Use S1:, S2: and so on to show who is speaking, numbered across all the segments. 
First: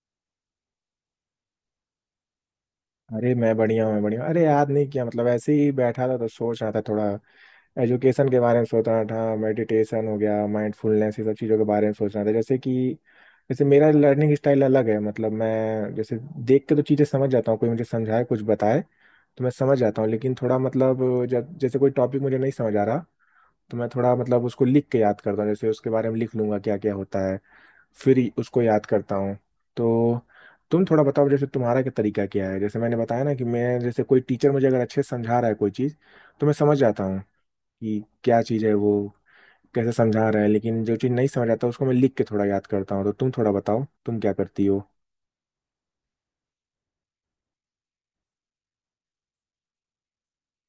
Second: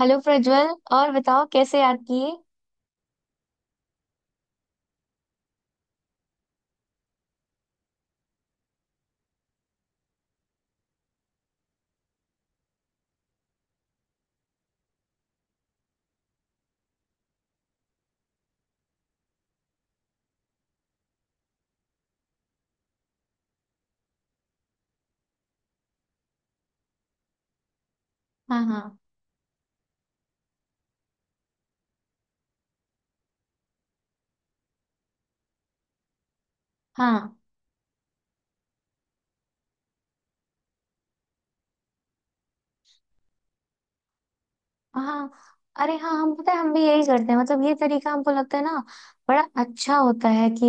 S1: Hello Prajwal. और बताओ, कैसे याद किए?
S2: अरे मैं बढ़िया हूँ, मैं बढ़िया हूँ। अरे याद नहीं किया, मतलब ऐसे ही बैठा था तो सोच रहा था, थोड़ा एजुकेशन के बारे में सोच रहा था, मेडिटेशन हो गया, माइंडफुलनेस, ये सब चीज़ों के बारे में सोच रहा था। जैसे मेरा लर्निंग स्टाइल अलग है, मतलब मैं जैसे देख के तो चीज़ें समझ जाता हूँ, कोई मुझे समझाए कुछ बताए तो मैं समझ जाता हूँ। लेकिन थोड़ा, मतलब जब जैसे कोई टॉपिक मुझे नहीं समझ आ रहा तो मैं थोड़ा, मतलब उसको लिख के याद करता हूँ, जैसे उसके बारे में लिख लूंगा क्या क्या होता है, फिर ही उसको
S1: हाँ, हाँ।
S2: याद करता हूँ। तो तुम थोड़ा बताओ, जैसे तुम्हारा क्या तरीका क्या है। जैसे मैंने बताया ना कि मैं जैसे कोई टीचर मुझे अगर अच्छे से समझा रहा है कोई चीज़, तो मैं समझ जाता हूँ
S1: हाँ,
S2: कि क्या चीज़ है, वो कैसे समझा रहा है। लेकिन जो चीज़ नहीं समझ आता उसको मैं लिख के थोड़ा याद करता हूँ। तो तुम थोड़ा बताओ तुम क्या करती हो।
S1: हाँ। अरे हाँ, हम पता है, हम भी यही करते हैं। मतलब ये तरीका हमको लगता है ना, बड़ा अच्छा होता है कि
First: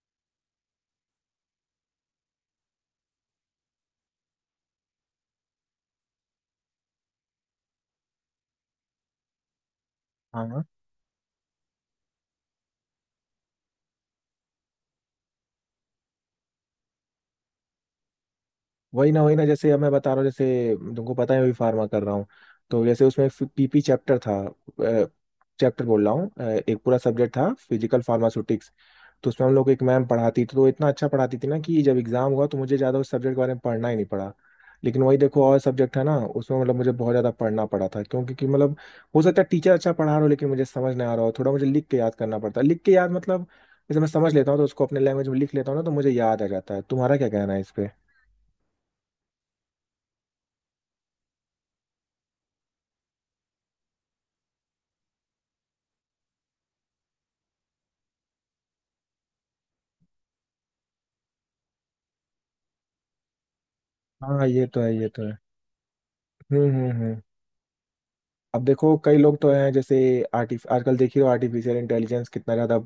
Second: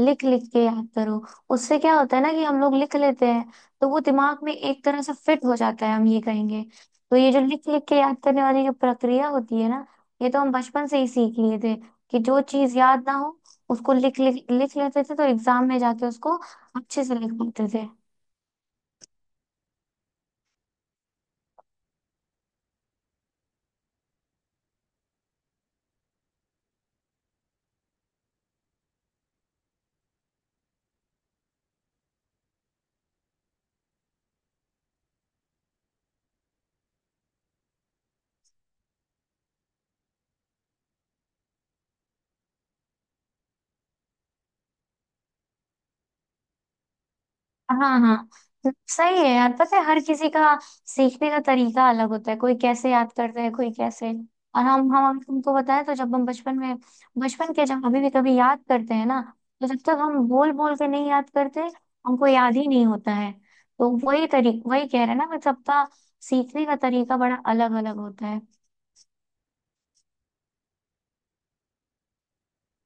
S1: लिख लिख के याद करो। उससे क्या होता है ना, कि हम लोग लिख लेते हैं, तो वो दिमाग में एक तरह से फिट हो जाता है, हम ये कहेंगे। तो ये जो लिख लिख के याद करने वाली जो प्रक्रिया होती है ना, ये तो हम
S2: हाँ,
S1: बचपन से ही सीख लिए थे कि जो चीज याद ना हो, उसको लिख लिख लिख लेते थे, तो एग्जाम में जाके उसको अच्छे से लिख पाते थे।
S2: वही ना वही ना, जैसे अब मैं बता रहा हूँ, जैसे तुमको पता है मैं भी फार्मा कर रहा हूँ, तो जैसे उसमें पीपी चैप्टर था, चैप्टर बोल रहा हूँ, एक पूरा सब्जेक्ट था फिजिकल फार्मास्यूटिक्स। तो उसमें हम लोग को एक मैम पढ़ाती थी, तो वो इतना अच्छा पढ़ाती थी ना कि जब एग्जाम हुआ तो मुझे ज़्यादा उस सब्जेक्ट के बारे में पढ़ना ही नहीं पड़ा। लेकिन वही देखो, और सब्जेक्ट है ना, उसमें मतलब मुझे बहुत ज़्यादा पढ़ना पड़ा था, क्योंकि कि मतलब हो सकता है टीचर अच्छा पढ़ा रहा हो लेकिन मुझे समझ नहीं आ रहा हो, थोड़ा मुझे लिख के याद करना पड़ता है। लिख के याद मतलब जैसे मैं समझ लेता हूँ तो उसको अपने लैंग्वेज में लिख लेता हूँ ना, तो मुझे याद आ जाता है। तुम्हारा क्या कहना है इस पे।
S1: हाँ, हाँ। तो सही है यार। पता है, हर किसी का सीखने का तरीका अलग होता है। कोई कैसे याद करता है, कोई कैसे। और हम तुमको बताएं तो जब हम बचपन में, बचपन के, जब अभी भी कभी याद करते हैं ना, तो जब तक हम बोल बोल के नहीं याद करते, हमको याद ही नहीं होता है। तो वही
S2: हाँ
S1: तरी,
S2: ये तो
S1: वही
S2: है,
S1: कह रहे
S2: ये
S1: हैं
S2: तो
S1: ना
S2: है।
S1: कि सबका
S2: हम्म,
S1: सीखने का
S2: हम्म,
S1: तरीका
S2: हम्म।
S1: बड़ा अलग अलग होता है।
S2: अब देखो कई लोग तो हैं, जैसे आर्टिफ आजकल देखिए आर्टिफिशियल इंटेलिजेंस कितना ज़्यादा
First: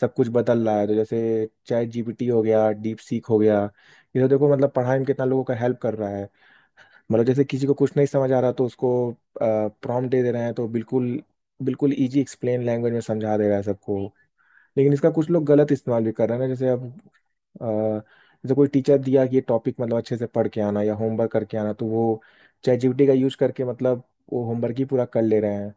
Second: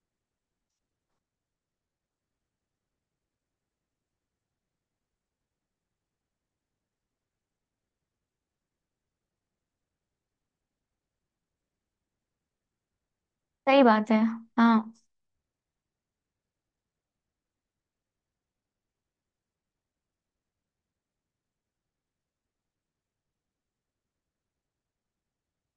S2: सब कुछ बदल रहा है, तो जैसे चैट जीपीटी हो गया, डीप सीक हो गया। ये तो देखो मतलब पढ़ाई में कितना लोगों का हेल्प कर रहा है। मतलब जैसे किसी को कुछ नहीं समझ आ रहा तो उसको प्रॉम्प्ट दे दे रहे हैं, तो बिल्कुल बिल्कुल इजी एक्सप्लेन लैंग्वेज में समझा दे रहा है
S1: सही
S2: सबको।
S1: बात है। हाँ,
S2: लेकिन इसका कुछ लोग गलत इस्तेमाल भी कर रहे हैं ना, जैसे अब अ, जैसे कोई टीचर दिया कि ये टॉपिक मतलब अच्छे से पढ़ के आना या होमवर्क करके आना, तो वो चैट जीपीटी का यूज करके मतलब वो होमवर्क ही पूरा कर ले रहे हैं।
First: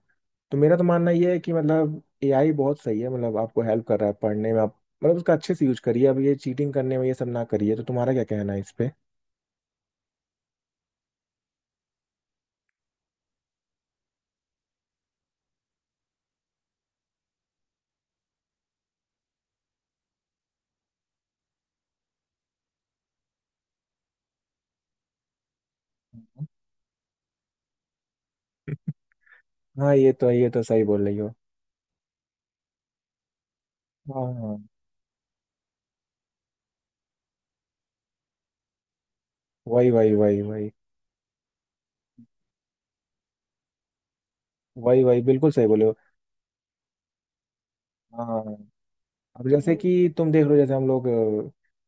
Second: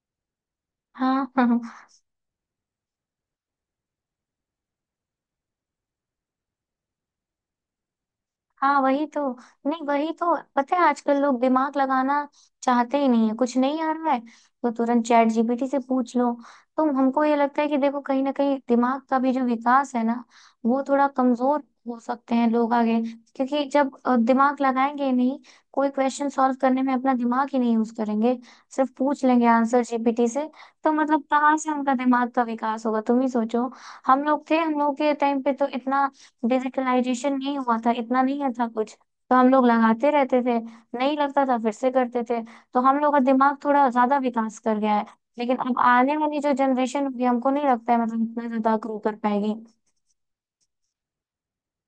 S2: तो मेरा तो मानना
S1: हाँ।
S2: ये है कि मतलब एआई बहुत सही है, मतलब आपको हेल्प कर रहा है पढ़ने में, आप मतलब उसका अच्छे से यूज करिए, अब ये चीटिंग करने में ये सब ना करिए। तो तुम्हारा क्या कहना है इस
S1: हाँ,
S2: पे।
S1: वही तो। नहीं, वही तो। पता है, आजकल लोग दिमाग लगाना चाहते ही नहीं है। कुछ नहीं आ रहा है तो तुरंत चैट जीपीटी से पूछ लो। तो हमको ये लगता है कि देखो, कहीं ना कहीं दिमाग का भी जो विकास है ना, वो थोड़ा कमजोर हो सकते हैं लोग आगे। क्योंकि जब दिमाग लगाएंगे ही नहीं, कोई क्वेश्चन
S2: हम्म,
S1: सॉल्व करने में अपना दिमाग ही नहीं यूज करेंगे, सिर्फ पूछ लेंगे आंसर
S2: हाँ
S1: जीपीटी
S2: ये
S1: से,
S2: तो सही
S1: तो
S2: बोल रही
S1: मतलब
S2: हो।
S1: कहाँ से उनका दिमाग का विकास होगा? तुम ही सोचो।
S2: हाँ
S1: हम लोग थे,
S2: हाँ,
S1: हम लोग के टाइम पे तो इतना डिजिटलाइजेशन नहीं हुआ था, इतना नहीं था कुछ, तो हम लोग
S2: वही
S1: लगाते
S2: वही वही
S1: रहते थे।
S2: वही।
S1: नहीं लगता था फिर से करते थे। तो हम लोग का दिमाग थोड़ा ज्यादा विकास कर गया
S2: वही
S1: है।
S2: वही बिल्कुल
S1: लेकिन
S2: सही
S1: अब
S2: बोले हो।
S1: आने वाली जो जनरेशन होगी, हमको नहीं लगता है मतलब
S2: हाँ,
S1: इतना ज्यादा ग्रो कर
S2: अब
S1: पाएगी।
S2: जैसे कि तुम देख लो, जैसे हम लोग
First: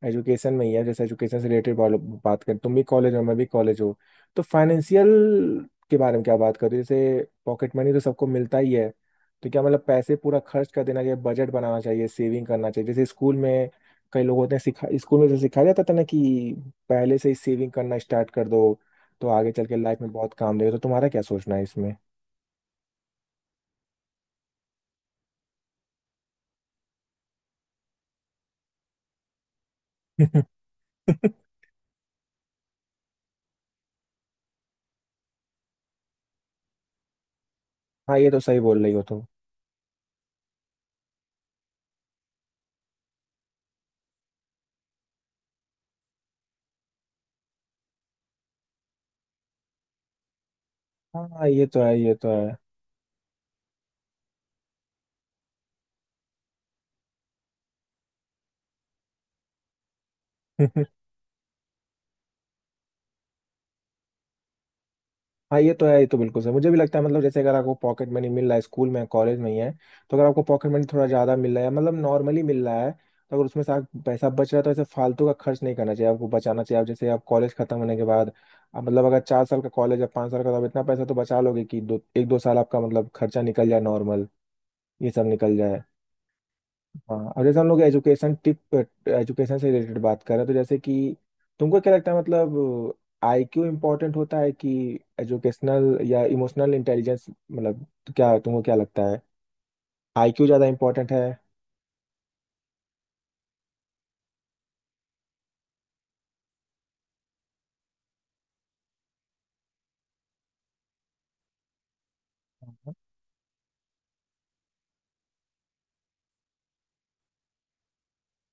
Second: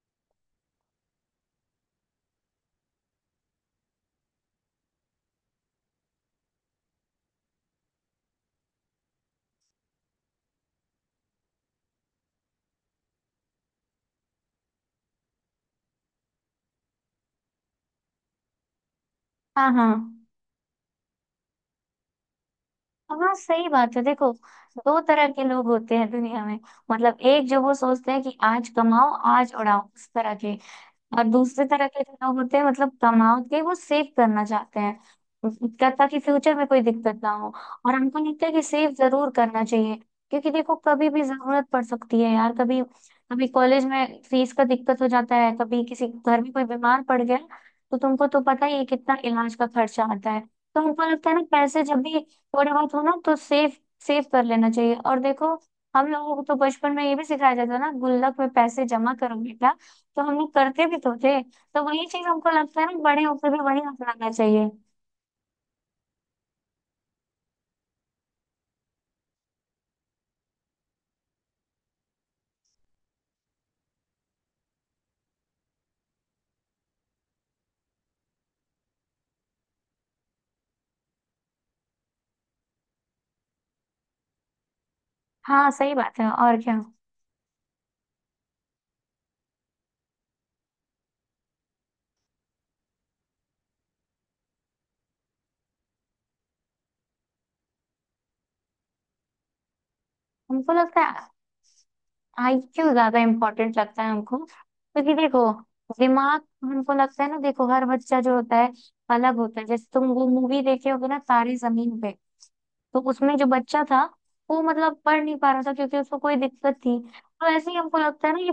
S2: एजुकेशन में ही है, जैसे एजुकेशन से रिलेटेड बात करें, तुम भी कॉलेज हो मैं भी कॉलेज हो, तो फाइनेंशियल के बारे में क्या बात करो। जैसे पॉकेट मनी तो सबको मिलता ही है, तो क्या मतलब पैसे पूरा खर्च कर देना चाहिए, बजट बनाना चाहिए, सेविंग करना चाहिए। जैसे स्कूल में कई लोग होते हैं सिखा, स्कूल में जैसे सिखाया जाता था ना कि पहले से ही सेविंग करना स्टार्ट कर दो, तो आगे चल
S1: हाँ,
S2: के
S1: हाँ।
S2: लाइफ में बहुत काम देगा। तो तुम्हारा क्या सोचना है इसमें।
S1: हाँ, सही बात है। देखो, दो तरह के लोग होते हैं दुनिया में। मतलब एक जो वो सोचते हैं कि आज कमाओ आज उड़ाओ, उस तरह के। और दूसरे तरह के जो लोग होते हैं, मतलब तनाव के, वो सेव करना चाहते हैं, ताकि फ्यूचर में कोई दिक्कत ना हो। और
S2: हाँ
S1: हमको
S2: ये तो
S1: लगता है
S2: सही
S1: कि
S2: बोल
S1: सेव
S2: रही हो तुम।
S1: जरूर करना चाहिए, क्योंकि देखो कभी भी जरूरत पड़ सकती है यार। कभी कभी कॉलेज में फीस का दिक्कत हो जाता है, कभी किसी घर में कोई बीमार पड़ गया, तो तुमको तो पता ही है कितना इलाज का खर्चा आता है। तो हमको लगता है ना,
S2: हाँ ये तो
S1: पैसे
S2: है,
S1: जब
S2: ये
S1: भी
S2: तो
S1: थोड़े बहुत हो ना, तो सेव सेव कर लेना चाहिए। और देखो, हम लोगों को तो बचपन में ये भी सिखाया जाता है ना, गुल्लक में पैसे जमा करो बेटा। तो हम लोग
S2: है।
S1: करते भी तो थे, तो वही चीज हमको लगता है ना, बड़े होकर भी वही अपनाना चाहिए।
S2: हाँ ये तो है, ये तो बिल्कुल सही, मुझे भी लगता है। मतलब जैसे अगर आपको पॉकेट मनी मिल रहा है, स्कूल में कॉलेज में ही है, तो अगर आपको पॉकेट मनी थोड़ा ज़्यादा मिल रहा है, मतलब नॉर्मली मिल रहा है, तो अगर उसमें से आप पैसा बच रहा है तो ऐसे फालतू का खर्च नहीं करना चाहिए, आपको बचाना चाहिए। आप जैसे आप कॉलेज खत्म होने के बाद, आप मतलब अगर 4 साल का कॉलेज या 5 साल का, तो आप इतना पैसा तो बचा लोगे कि दो एक दो साल आपका मतलब खर्चा निकल जाए, नॉर्मल ये सब निकल
S1: हाँ,
S2: जाए।
S1: सही बात है। और क्या।
S2: हाँ अब जैसे हम लोग एजुकेशन से रिलेटेड बात कर रहे हैं, तो जैसे कि तुमको क्या लगता है, मतलब आईक्यू इम्पोर्टेंट होता है कि एजुकेशनल या इमोशनल इंटेलिजेंस, मतलब क्या तुमको क्या लगता है, आईक्यू ज़्यादा
S1: हमको लगता
S2: इम्पोर्टेंट है।
S1: है आईक्यू ज्यादा इम्पोर्टेंट लगता है हमको। क्योंकि देखो, दिमाग हमको लगता है ना, देखो हर बच्चा जो होता है अलग होता है। जैसे तुम वो मूवी देखे होगे ना, तारे जमीन पे। तो उसमें जो बच्चा था, वो मतलब पढ़ नहीं पा रहा था, क्योंकि उसको कोई दिक्कत थी। तो ऐसे ही हमको लगता है ना, ये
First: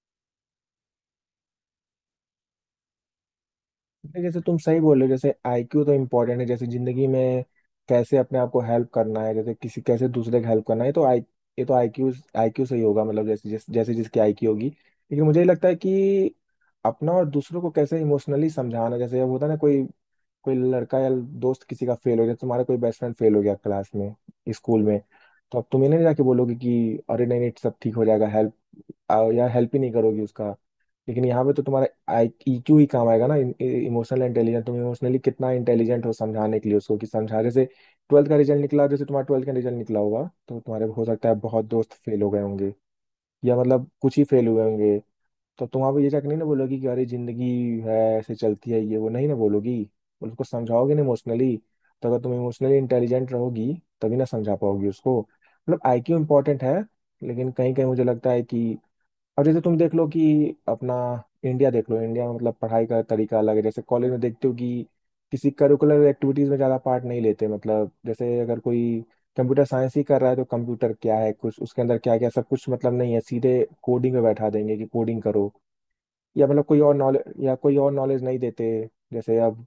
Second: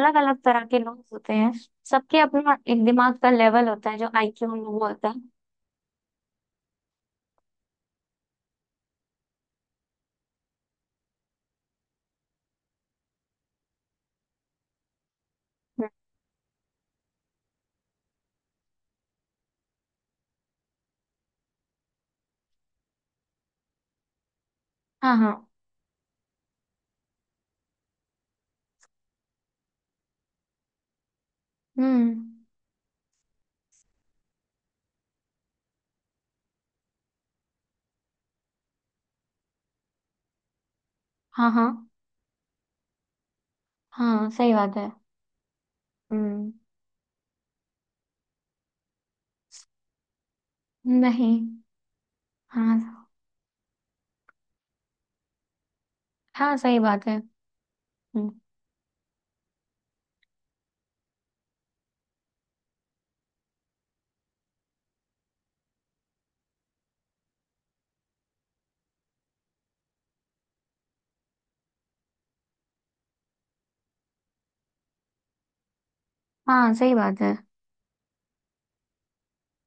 S1: अलग अलग तरह के लोग होते हैं। सबके अपना एक दिमाग का लेवल होता है जो
S2: जैसे
S1: आईक्यू
S2: तुम
S1: हम लोग
S2: सही बोल रहे
S1: बोलते
S2: हो,
S1: हैं।
S2: जैसे आईक्यू तो इम्पोर्टेंट है, जैसे जिंदगी में कैसे अपने आप को हेल्प करना है, जैसे किसी कैसे दूसरे का हेल्प करना है, तो आई ये तो आईक्यू आईक्यू से ही होगा, मतलब जैसे जैसे जिसकी आईक्यू होगी। लेकिन मुझे ये लगता है कि अपना और दूसरों को कैसे इमोशनली समझाना। जैसे अब होता है ना, कोई कोई लड़का या दोस्त किसी का फेल हो गया, तुम्हारा कोई बेस्ट फ्रेंड फेल हो गया क्लास में, स्कूल में,
S1: हाँ, हाँ।
S2: तो अब तुम इन्हें नहीं जाके बोलोगे कि अरे नहीं नहीं सब ठीक हो जाएगा, हेल्प, या हेल्प ही नहीं करोगी उसका। लेकिन यहाँ पे तो तुम्हारा
S1: हम्म।
S2: ईक्यू ही काम आएगा ना, इमोशनल इंटेलिजेंट, तुम इमोशनली कितना इंटेलिजेंट हो समझाने के लिए उसको, कि समझा जैसे ट्वेल्थ का रिजल्ट निकला, जैसे तुम्हारा ट्वेल्थ का रिजल्ट निकला होगा, तो तुम्हारे हो सकता है
S1: हाँ,
S2: बहुत
S1: हाँ।
S2: दोस्त फेल हो गए होंगे, या मतलब कुछ ही
S1: हाँ,
S2: फेल
S1: सही
S2: हुए
S1: बात है।
S2: होंगे। तो तुम वहाँ पे ये जाकर नहीं ना
S1: हम्म।
S2: बोलोगी कि अरे जिंदगी है ऐसे चलती है, ये वो नहीं ना बोलोगी, उसको समझाओगे ना
S1: नहीं।
S2: इमोशनली। तो अगर तुम इमोशनली
S1: हाँ।
S2: इंटेलिजेंट रहोगी, तभी ना समझा पाओगी उसको। मतलब आईक्यू
S1: हाँ,
S2: इंपॉर्टेंट है,
S1: सही बात है।
S2: लेकिन कहीं कहीं मुझे
S1: हम्म,
S2: लगता है कि अब जैसे तुम देख लो कि अपना इंडिया देख लो, इंडिया में मतलब पढ़ाई का तरीका अलग है। जैसे कॉलेज में देखते हो कि किसी करिकुलर एक्टिविटीज में ज़्यादा पार्ट नहीं लेते, मतलब जैसे अगर कोई कंप्यूटर साइंस ही कर रहा है, तो कंप्यूटर क्या है, कुछ उसके अंदर क्या क्या सब कुछ, मतलब नहीं है, सीधे कोडिंग में बैठा देंगे कि कोडिंग करो, या मतलब
S1: हाँ
S2: कोई
S1: सही
S2: और
S1: बात
S2: नॉलेज,
S1: है।
S2: या कोई और नॉलेज नहीं देते। जैसे अब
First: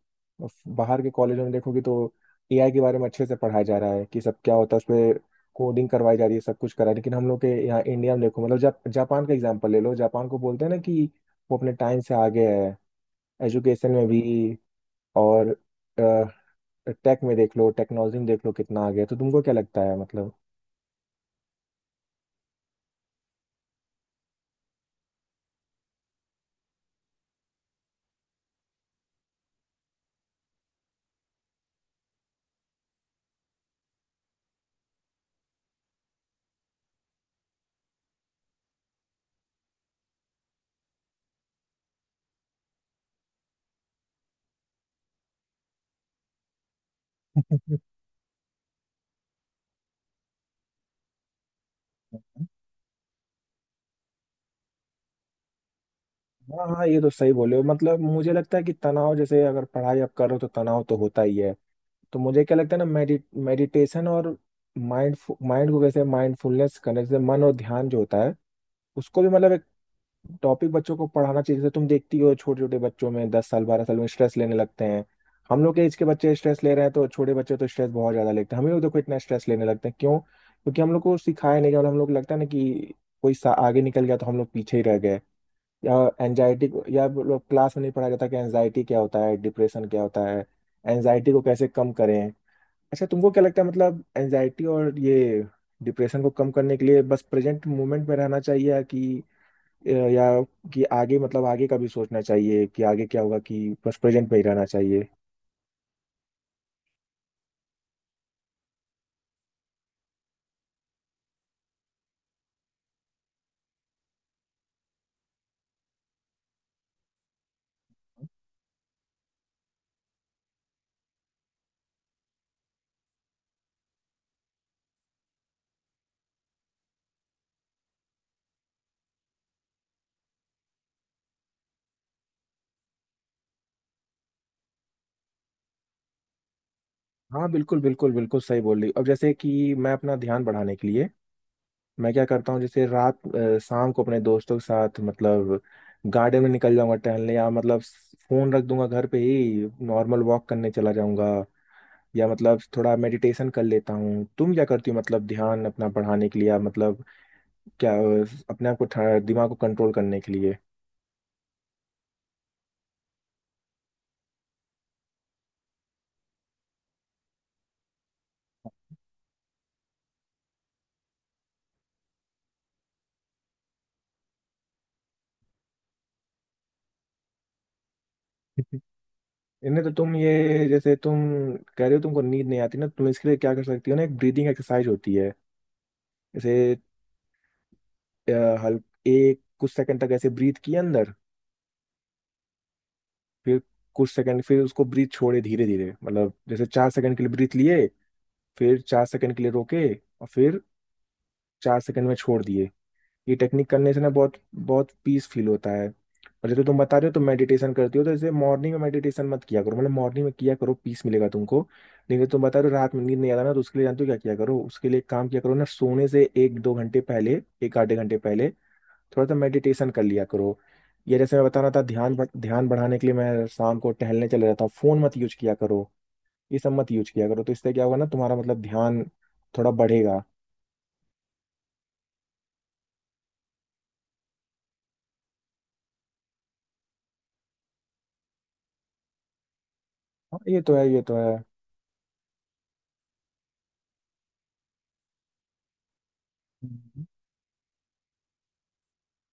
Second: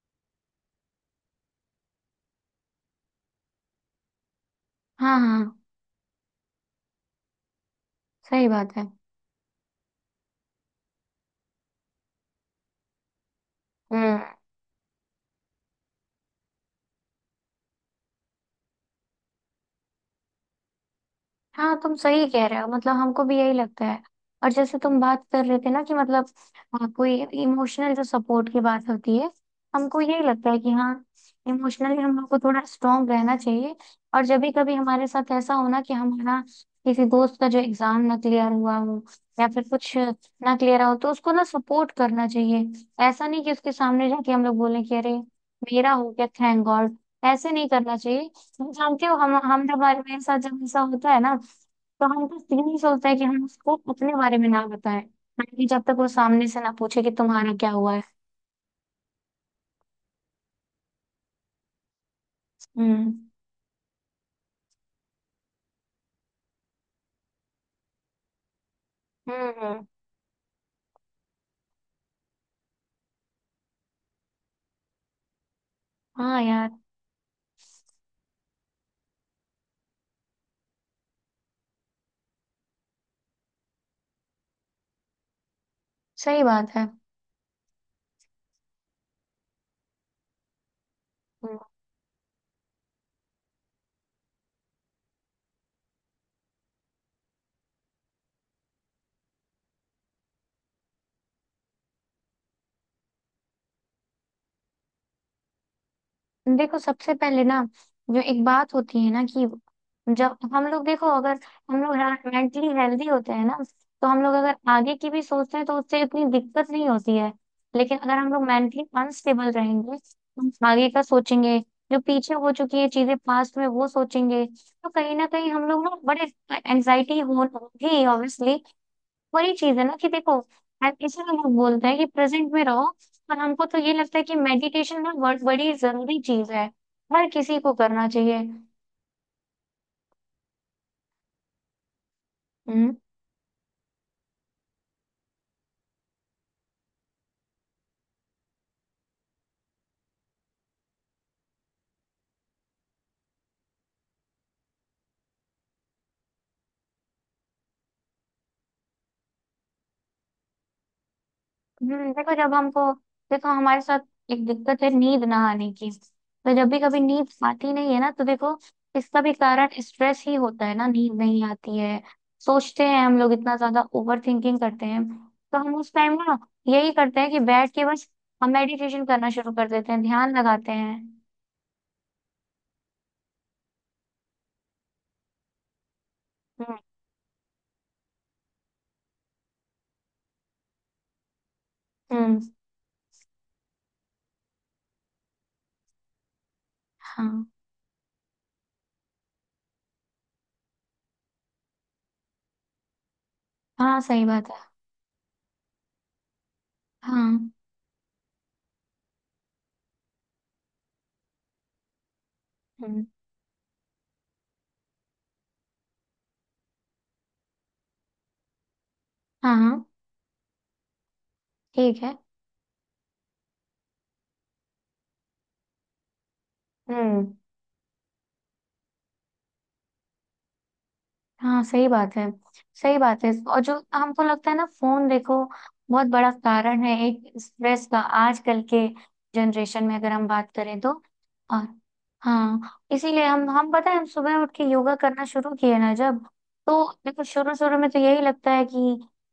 S2: बाहर के कॉलेजों में देखोगे तो एआई के बारे में अच्छे से पढ़ाया जा रहा है कि सब क्या होता है उसमें,
S1: हाँ, हाँ
S2: कोडिंग करवाई जा रही है, सब कुछ करा है। लेकिन हम लोग के यहाँ इंडिया में देखो,
S1: सही
S2: मतलब
S1: बात है।
S2: जापान का एग्जाम्पल ले लो, जापान को बोलते हैं ना कि वो अपने टाइम से आगे है एजुकेशन में
S1: हम्म।
S2: भी, और टेक में देख लो, टेक्नोलॉजी में देख लो कितना आगे है। तो तुमको क्या लगता है मतलब।
S1: हाँ तुम सही कह रहे हो, मतलब हमको भी यही लगता है। और जैसे तुम बात कर रहे थे ना कि मतलब कोई इमोशनल जो सपोर्ट की बात होती है, हमको यही लगता है कि हाँ, इमोशनली हम लोग को थोड़ा स्ट्रांग रहना चाहिए। और जब भी कभी हमारे साथ ऐसा हो ना कि हमारा किसी दोस्त का जो एग्जाम ना क्लियर हुआ हो, या फिर कुछ ना क्लियर हो, तो उसको ना सपोर्ट करना चाहिए। ऐसा नहीं कि उसके सामने जाके हम लोग बोलें कि अरे मेरा हो गया, थैंक गॉड। ऐसे नहीं करना चाहिए। जानते हो, हम जब हमारे साथ जब ऐसा होता है ना, तो हम बस यही सोचते हैं कि हम उसको अपने बारे में ना बताएं, ताकि जब तक वो सामने से
S2: हाँ
S1: ना
S2: हाँ ये
S1: पूछे
S2: तो
S1: कि
S2: सही
S1: तुम्हारा
S2: बोले हो।
S1: क्या हुआ
S2: मतलब
S1: है।
S2: मुझे लगता है कि तनाव, जैसे अगर पढ़ाई आप करो तो तनाव तो होता ही है। तो मुझे क्या लगता है ना,
S1: हम्म।
S2: मेडिटेशन और माइंड माइंड को कैसे, माइंडफुलनेस करने, जैसे मन और ध्यान जो होता है उसको भी
S1: हम्म।
S2: मतलब एक
S1: हम्म।
S2: टॉपिक बच्चों को पढ़ाना चाहिए। जैसे तुम देखती हो छोटे छोटे बच्चों में, 10 साल 12 साल में स्ट्रेस लेने लगते हैं, हम लोग के एज के बच्चे
S1: हाँ
S2: स्ट्रेस
S1: यार,
S2: ले रहे हैं, तो छोटे बच्चे तो स्ट्रेस बहुत ज्यादा लेते हैं। हम ही लोग देखो इतना स्ट्रेस लेने लगते हैं क्यों, क्योंकि हम लोग को सिखाया नहीं गया, और हम लोग को लगता है ना कि कोई सा आगे निकल गया तो हम लोग पीछे ही रह गए, या
S1: सही
S2: एनजाइटी,
S1: बात है।
S2: या लोग क्लास में नहीं पढ़ाया जाता कि एनजाइटी क्या होता है, डिप्रेशन क्या होता है, एनजाइटी को
S1: हम्म।
S2: कैसे कम करें। अच्छा तुमको क्या लगता है, मतलब एंजाइटी और ये डिप्रेशन को कम करने के लिए बस प्रेजेंट मोमेंट में रहना चाहिए या, कि या कि आगे, मतलब आगे का भी सोचना चाहिए कि आगे क्या होगा कि बस प्रेजेंट में ही रहना चाहिए।
S1: देखो सबसे पहले ना, जो एक बात होती है ना कि जब हम लोग, देखो अगर हम लोग मेंटली हेल्दी होते हैं ना, तो हम लोग अगर आगे की भी सोचते हैं तो उससे इतनी दिक्कत नहीं होती है। लेकिन अगर हम लोग मेंटली अनस्टेबल रहेंगे, हम आगे का सोचेंगे, जो पीछे हो चुकी है चीजें पास्ट में वो सोचेंगे, तो कहीं ना कहीं हम लोग ना बड़े एंजाइटी हो होगी ऑब्वियसली। वही चीज है ना, कि देखो हम इसीलिए लोग बोलते हैं कि प्रेजेंट में रहो। पर हमको तो ये लगता है कि मेडिटेशन ना बहुत बड़ी जरूरी चीज है, हर
S2: हाँ
S1: किसी को
S2: बिल्कुल
S1: करना
S2: बिल्कुल
S1: चाहिए।
S2: बिल्कुल सही बोल रही हो। अब जैसे कि मैं अपना ध्यान बढ़ाने के लिए मैं क्या करता हूँ, जैसे
S1: हम्म।
S2: रात शाम को अपने दोस्तों के साथ मतलब गार्डन में निकल जाऊंगा टहलने, या मतलब फोन रख दूंगा घर पे ही, नॉर्मल वॉक करने चला जाऊंगा, या मतलब थोड़ा मेडिटेशन कर लेता हूँ। तुम क्या करती हो मतलब, ध्यान अपना बढ़ाने के लिए या मतलब, क्या अपने आप को दिमाग को कंट्रोल करने के लिए।
S1: देखो जब हमको, देखो हमारे साथ एक दिक्कत है नींद ना आने की। तो जब भी कभी नींद आती नहीं है ना, तो देखो इसका भी कारण स्ट्रेस ही होता है ना, नींद नहीं आती है। सोचते हैं हम लोग इतना ज्यादा ओवर थिंकिंग करते हैं। तो हम उस टाइम ना यही करते हैं कि बैठ के बस हम मेडिटेशन करना शुरू कर
S2: इन्हें तो
S1: देते हैं,
S2: तुम,
S1: ध्यान
S2: ये
S1: लगाते
S2: जैसे तुम
S1: हैं।
S2: कह रहे हो तुमको नींद नहीं आती ना, तुम इसके लिए क्या कर सकती हो ना, एक ब्रीदिंग एक्सरसाइज होती है, जैसे
S1: हम्म।
S2: अ, हल, एक कुछ सेकंड तक ऐसे ब्रीथ किए अंदर,
S1: हम्म।
S2: फिर कुछ सेकंड फिर उसको ब्रीथ छोड़े धीरे धीरे, मतलब जैसे 4 सेकंड के लिए
S1: हाँ।
S2: ब्रीथ लिए, फिर 4 सेकंड के लिए रोके, और फिर 4 सेकंड में छोड़ दिए। ये टेक्निक करने से
S1: हाँ,
S2: ना
S1: सही
S2: बहुत
S1: बात है।
S2: बहुत पीस फील होता है। और जैसे तुम बता रहे हो तुम
S1: हाँ।
S2: मेडिटेशन करती हो, तो जैसे मॉर्निंग में मेडिटेशन मत किया करो, मतलब मॉर्निंग में किया करो, पीस मिलेगा तुमको। लेकिन तुम बता रहे हो रात में
S1: हम्म।
S2: नींद नहीं आता ना, तो उसके लिए जानते हो क्या किया करो, उसके लिए एक काम किया करो ना, सोने से एक दो घंटे पहले, एक आधे घंटे पहले थोड़ा सा
S1: हाँ, हाँ।
S2: मेडिटेशन कर लिया करो। या जैसे मैं बता रहा था
S1: ठीक
S2: ध्यान
S1: है।
S2: ध्यान बढ़ाने के लिए मैं शाम को टहलने चले जाता हूँ, फोन मत यूज किया करो, ये सब मत यूज किया
S1: हम्म।
S2: करो, तो इससे क्या होगा ना, तुम्हारा मतलब ध्यान थोड़ा बढ़ेगा।
S1: हाँ, सही बात है। सही बात है। और जो हमको लगता है ना, फोन देखो बहुत बड़ा कारण है एक स्ट्रेस का आजकल के जनरेशन में, अगर हम
S2: हाँ
S1: बात
S2: ये तो
S1: करें
S2: है
S1: तो।
S2: ये तो
S1: और हाँ, इसीलिए हम पता है हम सुबह उठ के योगा करना शुरू किए ना, जब। तो
S2: है।
S1: देखो, शुरू शुरू में तो यही लगता है कि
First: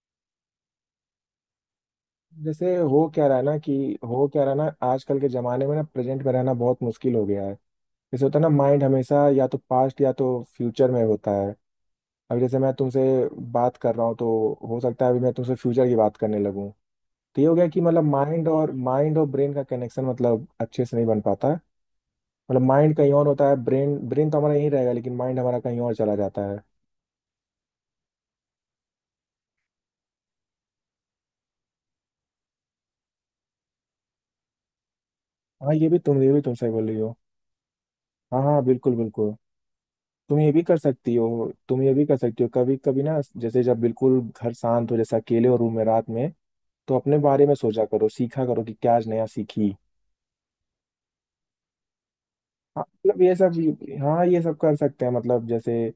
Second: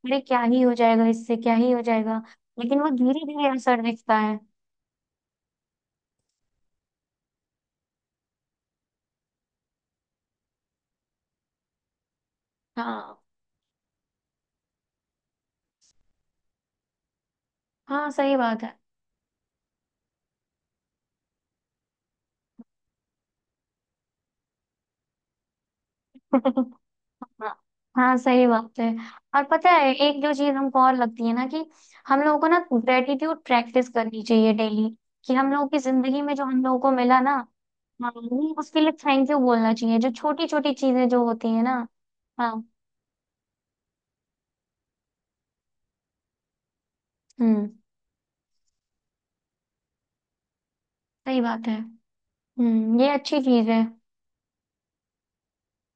S1: अरे क्या ही हो जाएगा, इससे क्या ही हो जाएगा।
S2: जैसे
S1: लेकिन वो
S2: हो क्या
S1: धीरे
S2: रहा है
S1: धीरे
S2: ना कि,
S1: असर दिखता
S2: हो
S1: है।
S2: क्या रहा है ना आजकल के जमाने में ना, प्रेजेंट में रहना बहुत मुश्किल हो गया है। जैसे होता है ना माइंड हमेशा या तो पास्ट या तो फ्यूचर में होता है। अब जैसे मैं तुमसे
S1: हाँ,
S2: बात कर रहा हूँ, तो हो सकता है अभी मैं तुमसे फ्यूचर की बात करने लगूँ। तो ये हो गया कि मतलब
S1: हाँ सही
S2: माइंड
S1: बात
S2: और,
S1: है।
S2: ब्रेन का कनेक्शन मतलब अच्छे से नहीं बन पाता है, मतलब माइंड कहीं और होता है, ब्रेन ब्रेन तो हमारा यहीं रहेगा लेकिन माइंड हमारा कहीं और चला जाता है।
S1: हाँ, हाँ, सही बात है। और पता है, एक जो चीज हमको और लगती है ना कि हम लोगों को ना ग्रेटिट्यूड प्रैक्टिस करनी चाहिए डेली, कि हम लोगों
S2: हाँ
S1: की
S2: ये भी तुम,
S1: जिंदगी
S2: ये
S1: में
S2: भी
S1: जो हम
S2: तुमसे
S1: लोगों
S2: बोल
S1: को
S2: रही हो।
S1: मिला ना, हाँ,
S2: हाँ
S1: हमें
S2: हाँ
S1: उसके लिए
S2: बिल्कुल
S1: थैंक
S2: बिल्कुल,
S1: यू बोलना चाहिए, जो
S2: तुम
S1: छोटी
S2: ये भी
S1: छोटी
S2: कर
S1: चीजें
S2: सकती
S1: जो होती
S2: हो,
S1: है
S2: तुम
S1: ना।
S2: ये भी कर सकती हो
S1: हाँ।
S2: कभी कभी ना, जैसे जब बिल्कुल घर शांत हो, जैसे अकेले हो रूम में रात में, तो अपने बारे में
S1: हम्म।
S2: सोचा करो, सीखा करो कि क्या आज नया सीखी।
S1: सही बात है।
S2: हाँ,
S1: हम्म, ये
S2: मतलब ये
S1: अच्छी
S2: सब,
S1: चीज है।
S2: हाँ ये सब कर सकते हैं। मतलब जैसे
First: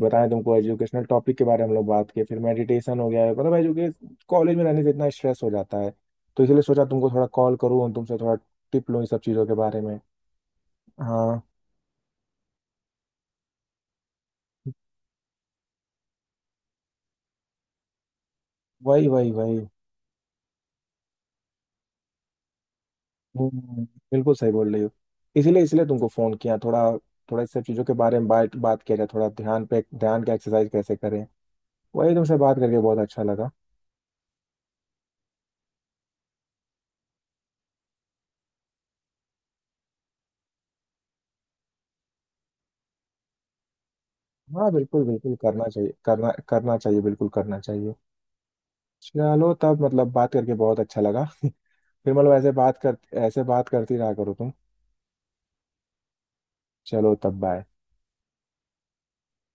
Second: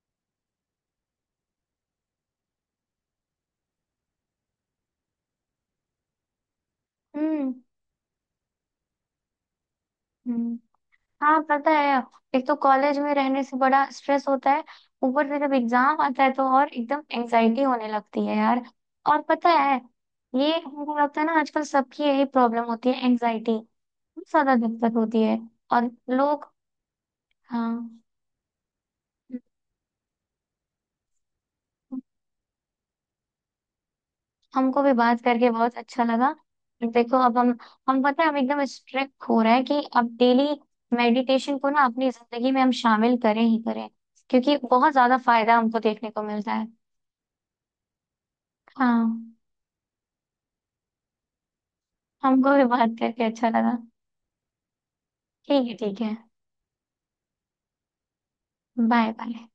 S2: बताएं तुमको एजुकेशनल टॉपिक के बारे में हम लोग बात किए, फिर मेडिटेशन हो गया, मतलब एजुकेश, कॉलेज में रहने से इतना स्ट्रेस हो जाता है, तो इसलिए सोचा तुमको थोड़ा
S1: हम्म।
S2: कॉल करूँ, तुमसे थोड़ा टिप लूँ इस सब चीज़ों के बारे में।
S1: हम्म। हाँ
S2: हाँ
S1: पता है, एक तो कॉलेज में रहने से बड़ा स्ट्रेस होता है। ऊपर से जब एग्जाम आता है तो और एकदम एंजाइटी होने लगती है यार।
S2: वही
S1: और
S2: वही
S1: पता
S2: वही।
S1: है, ये हमको लगता है ना, आजकल सबकी यही प्रॉब्लम होती है, एंजाइटी।
S2: हम्म,
S1: बहुत
S2: बिल्कुल सही
S1: ज्यादा
S2: बोल रही हो।
S1: दिक्कत होती है।
S2: इसीलिए, इसलिए
S1: और
S2: तुमको फोन
S1: लोग।
S2: किया, थोड़ा थोड़ा इस सब चीजों के
S1: हाँ,
S2: बारे में बात बात किया जाए, थोड़ा ध्यान पे, ध्यान का एक्सरसाइज कैसे करें। वही, तुमसे बात करके बहुत अच्छा लगा।
S1: हमको भी बात करके बहुत अच्छा लगा। देखो अब हम पता है हम एकदम स्ट्रिक्ट हो रहे हैं कि अब डेली मेडिटेशन को ना अपनी जिंदगी में हम शामिल करें ही करें, क्योंकि
S2: हाँ
S1: बहुत
S2: बिल्कुल
S1: ज्यादा
S2: बिल्कुल
S1: फायदा
S2: करना
S1: हमको
S2: चाहिए,
S1: देखने को
S2: करना
S1: मिलता है।
S2: करना चाहिए, बिल्कुल करना चाहिए।
S1: हाँ,
S2: चलो तब, मतलब बात करके बहुत अच्छा लगा। फिर मतलब ऐसे
S1: हमको भी
S2: बात कर,
S1: बात करके
S2: ऐसे
S1: अच्छा
S2: बात
S1: लगा।
S2: करती रहा करो तुम।
S1: ठीक है, ठीक है।
S2: चलो तब, बाय।
S1: Bye, bye.